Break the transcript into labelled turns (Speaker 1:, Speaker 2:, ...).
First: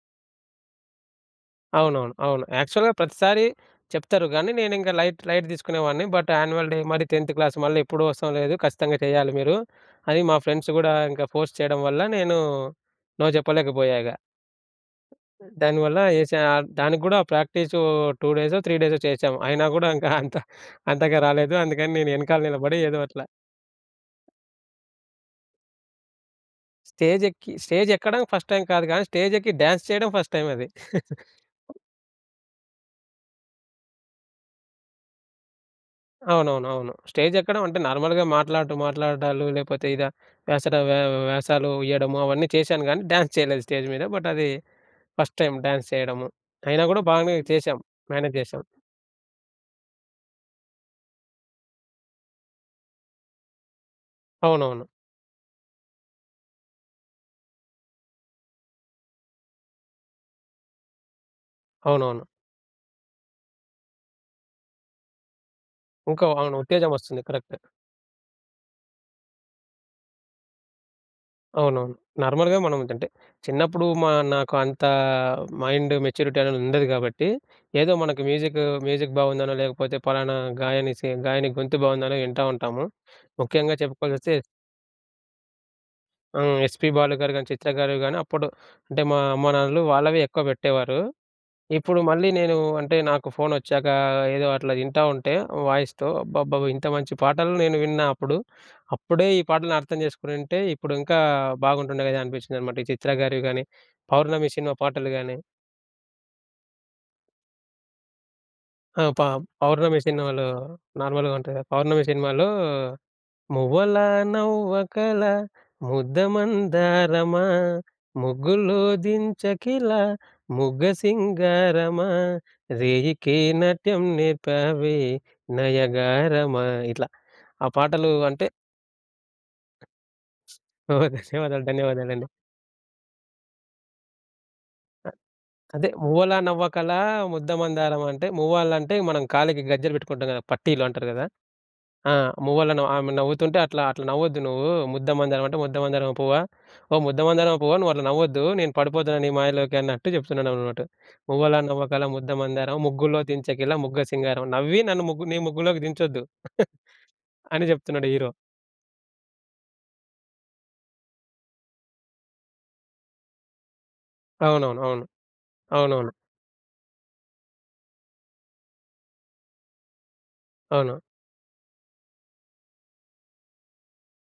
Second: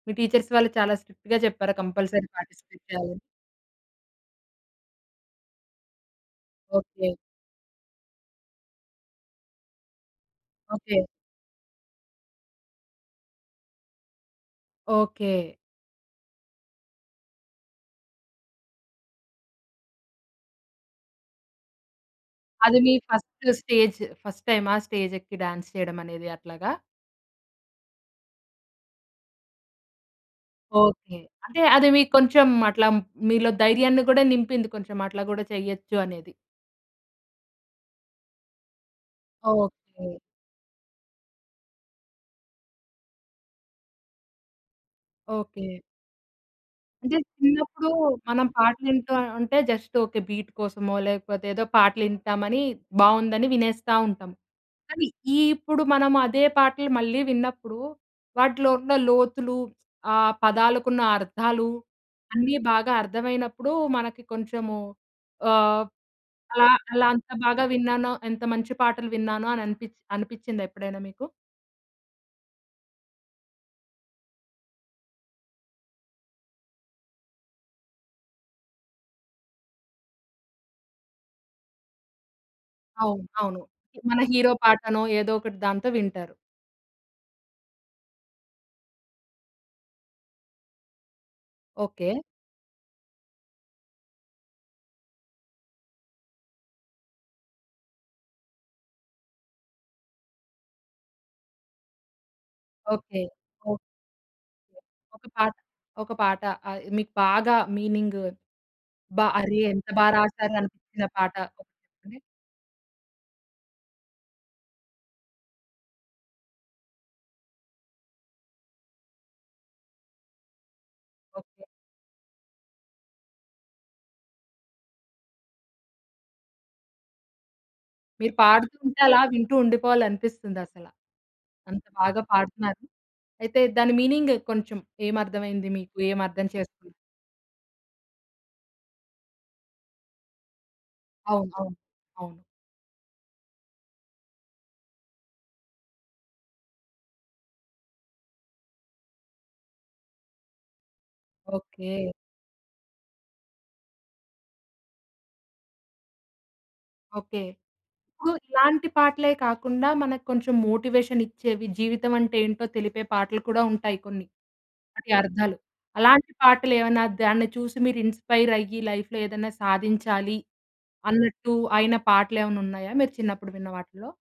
Speaker 1: మీ teachers వాళ్ళు చాలా స్ట్రిక్ట్‌గా చెప్పారా!
Speaker 2: అవునవును.
Speaker 1: కంపల్సరీ
Speaker 2: అవును.
Speaker 1: పార్టిసిపేట్
Speaker 2: యాక్చువల్‌గా
Speaker 1: చేయాలని?
Speaker 2: ప్రతిసారీ చెప్తరు, కానీ నేనింకా లైట్, లైట్ తీసుకునే వాణ్ణి. బట్ యాన్యువల్ డే మరి
Speaker 1: ఓకే.
Speaker 2: 10 క్లాస్ మళ్ళీ ఎప్పుడూ వస్తాం లేదు ఖచ్చితంగా చేయాలి మీరు, అని మా ఫ్రెండ్స్ కూడా
Speaker 1: ఓకే.
Speaker 2: ఇంకా ఫోర్స్ చేయడం వల్ల నేను నో చెప్పలేకపోయా ఇగ.
Speaker 1: ఓకే.
Speaker 2: దానివల్ల ఏస దానికి కూడా ప్రాక్టీస్ 2 డేసొ, 3 డేసొ చేశాం. అయినా కూడా ఇంకా అంత అంతగా రాలేదు. అందుకని నేను వెనకాల నిలబడి
Speaker 1: అది మీ
Speaker 2: ఏదో అట్లా.
Speaker 1: ఫస్ట్ స్టేజ్, ఫస్ట్ టైమా? స్టేజ్ ఎక్కి డాన్స్ చేయడం అనేది అట్లాగా?
Speaker 2: స్టేజ్ ఎక్కి, స్టేజ్ ఎక్కడం ఫస్ట్ టైమ్ కాదు కానీ, స్టేజ్ ఎక్కి డాన్స్ చేయడం ఫస్ట్ టైమ్ అది.
Speaker 1: ఓకే. అంటే అది మీకు కొంచెం అట్లా మీలో ధైర్యాన్ని కూడా నింపింది కొంచెం అట్లా కూడా చేయొచ్చు అనేది.
Speaker 2: అవునవును. అవును. స్టేజ్ ఎక్కడం అంటే నార్మల్‌గా మాట్లాడుతూ మాట్లాడడాలు, లేకపోతే ఇగ,
Speaker 1: ఓకే.
Speaker 2: వేసట వే వేషాలు ఇయ్యడము అవన్నీ చేశాను. కానీ డ్యాన్స్ చేయలేదు స్టేజ్ మీద. బట్ అది ఫస్ట్ టైమ్
Speaker 1: ఓకే.
Speaker 2: డ్యాన్స్ చేయడము. అయినా కూడా
Speaker 1: అంటే
Speaker 2: బాగానే చేశాం.
Speaker 1: చిన్నప్పుడు
Speaker 2: మేనేజ్
Speaker 1: మనం
Speaker 2: చేశాం.
Speaker 1: పాటలు వింటా ఉంటే జస్ట్ ఒక బీట్ కోసమో లేకపోతే ఏదో పాటలు వింటామని బాగుందని వినేస్తా ఉంటాం.
Speaker 2: అవునవును.
Speaker 1: కానీ ఈ ఇప్పుడు మనం అదే పాటలు మళ్ళీ విన్నప్పుడు, వాటిలో ఉన్న లోతులు ఆహ్, పదాలకున్న అర్థాలు,
Speaker 2: అవునవును.
Speaker 1: అన్నీ బాగా అర్థమైనప్పుడు మనకి కొంచెము ఆహ్,
Speaker 2: ఇంకా అవును.
Speaker 1: అలా
Speaker 2: ఉత్తేజం
Speaker 1: అలా
Speaker 2: వస్తుంది
Speaker 1: అంత
Speaker 2: కరక్టే.
Speaker 1: బాగా విన్నానో! ఎంత మంచి పాటలు విన్నానో! అనిపి అనిపిచ్చిందా ఎప్పుడైనా మీకు?
Speaker 2: అవునవును. నార్మల్‌గా మనం అంటే, చిన్నప్పుడు మా నాకు అంత మైండ్ మెచ్యూరిటీ అనేది ఉండదు కాబట్టి. ఏదో మనకు మ్యూజిక్, మ్యూజిక్ బాగుందనో లేకపోతే పలానా గాయని, సీ గాయని గొంతు బాగుందనో వింటా ఉంటాము.
Speaker 1: అవును. అవును.
Speaker 2: ముఖ్యంగా
Speaker 1: మన
Speaker 2: చెప్పుకోవాల్సిసొస్తే
Speaker 1: హీరో పాటనో ఏదో ఒకటి దాంతో వింటారు.
Speaker 2: ఆ! ఎస్పీ బాలు గారు కానీ, చిత్ర గారు కానీ అప్పుడు అంటే మా అమ్మానాన్నలు వాళ్ళవి ఎక్కువ పెట్టేవారు. ఇప్పుడు
Speaker 1: ఓకే.
Speaker 2: మళ్ళీ నేను అంటే నాకు ఫోన్ వచ్చాక, ఏదో అట్లా వింటా ఉంటే వాయిస్‌తో అబ్బబ్బబో ఇంత మంచి పాటలు నేను విన్నా అప్పుడు. అప్పుడే ఈ పాటలను అర్థం చేసుకునుంటే ఇప్పుడు ఇంకా బాగుంటుండే కదా! అనిపించిందన్నమాట. ఈ చిత్ర
Speaker 1: ఓకే.
Speaker 2: గారివి గానీ, పౌర్ణమి సినిమా పాటలు
Speaker 1: ఒక
Speaker 2: గాని.
Speaker 1: పాట, ఒక పాట మీకు బాగా మీనింగ్
Speaker 2: ఆ! ప
Speaker 1: బ అరె ఎంత
Speaker 2: పౌర్ణమి
Speaker 1: బాగా
Speaker 2: సినిమాలో
Speaker 1: రాసారు, అనిపించిన
Speaker 2: నార్మల్‌గా
Speaker 1: పాట
Speaker 2: ఉంటది కదా!
Speaker 1: ఒకటి
Speaker 2: పౌర్ణమి
Speaker 1: చెప్పండి.
Speaker 2: సినిమాలో మువ్వలా నవ్వకల ముద్దమందారమా, ముగ్గులో దించకిల ముగ్గ
Speaker 1: ఓకే.
Speaker 2: సింగారమా, రేయికే నాట్యం నేర్పావే నయగారమా, ఇట్లా ఆహ్, పాటలు
Speaker 1: మీరు
Speaker 2: అంటే
Speaker 1: పాడుతూ ఉంటే అలా వింటూ ఉండిపోవాలి అనిపిస్తుంది అసల.
Speaker 2: ఓహ్! ధన్యవాదాలు,
Speaker 1: అంత బాగా
Speaker 2: ధన్యవాదాలండి.
Speaker 1: పాడుతున్నారు. అయితే దాని మీనింగ్ కొంచెం ఏమి అర్థమైంది
Speaker 2: అదే
Speaker 1: మీకు? ఏమి
Speaker 2: మువ్వలా
Speaker 1: అర్థం
Speaker 2: నవ్వకల
Speaker 1: చేసుకున్నారు?
Speaker 2: ముద్దమందారం అంటే మువ్వాలంటే మనం కాలికి గజ్జెలు పెట్టుకుంటాం కదా! పట్టీలు అంటారు కదా!
Speaker 1: అవును. అవును.
Speaker 2: ఆహ్,
Speaker 1: అవును.
Speaker 2: మువ్వలను ఆమె నవ్వుతుంటే అట్లా, అట్లా నవ్వద్దు నువ్వు. ముద్దమందారం అంటే "ముద్దమందారం పువ్వా, ఓ ముద్దమందారం పువ్వా నువ్వుట్లా నవ్వొద్దు, నేను పడిపోతున్నా నీ మాయలోకి" అన్నట్టు చెప్తున్నాడన్నట్టు. "మువ్వలా నవ్వకల
Speaker 1: ఓకే.
Speaker 2: ముద్దమందారం, ముగ్గులో దించకలా ముగ్గ సింగారం నవ్వి నన్ను ముగ్గు నీ ముగ్గులోకి దించొద్దు."
Speaker 1: ఓకే.
Speaker 2: అని చెప్తున్నాడు హీరో.
Speaker 1: ఇప్పుడు ఇలాంటి పాటలే కాకుండా మనకు కొంచెం మోటివేషన్ ఇచ్చేవి, జీవితం అంటే ఏంటో తెలిపే పాటలు కూడా ఉంటాయి కొన్ని.
Speaker 2: అవునవును. అవును.
Speaker 1: వాటి అర్థాలు,
Speaker 2: అవునవును.
Speaker 1: అలాంటి పాటలు ఏమన్నా దాన్ని చూసి మీరు ఇన్‌స్పైర్ అయ్యి, లైఫ్‌లో ఏదైనా సాధించాలి
Speaker 2: అవును.
Speaker 1: అన్నట్టు అయిన పాటలు ఏమన్నా ఉన్నాయా? మీరు చిన్నప్పుడు విన్న వాటిలో?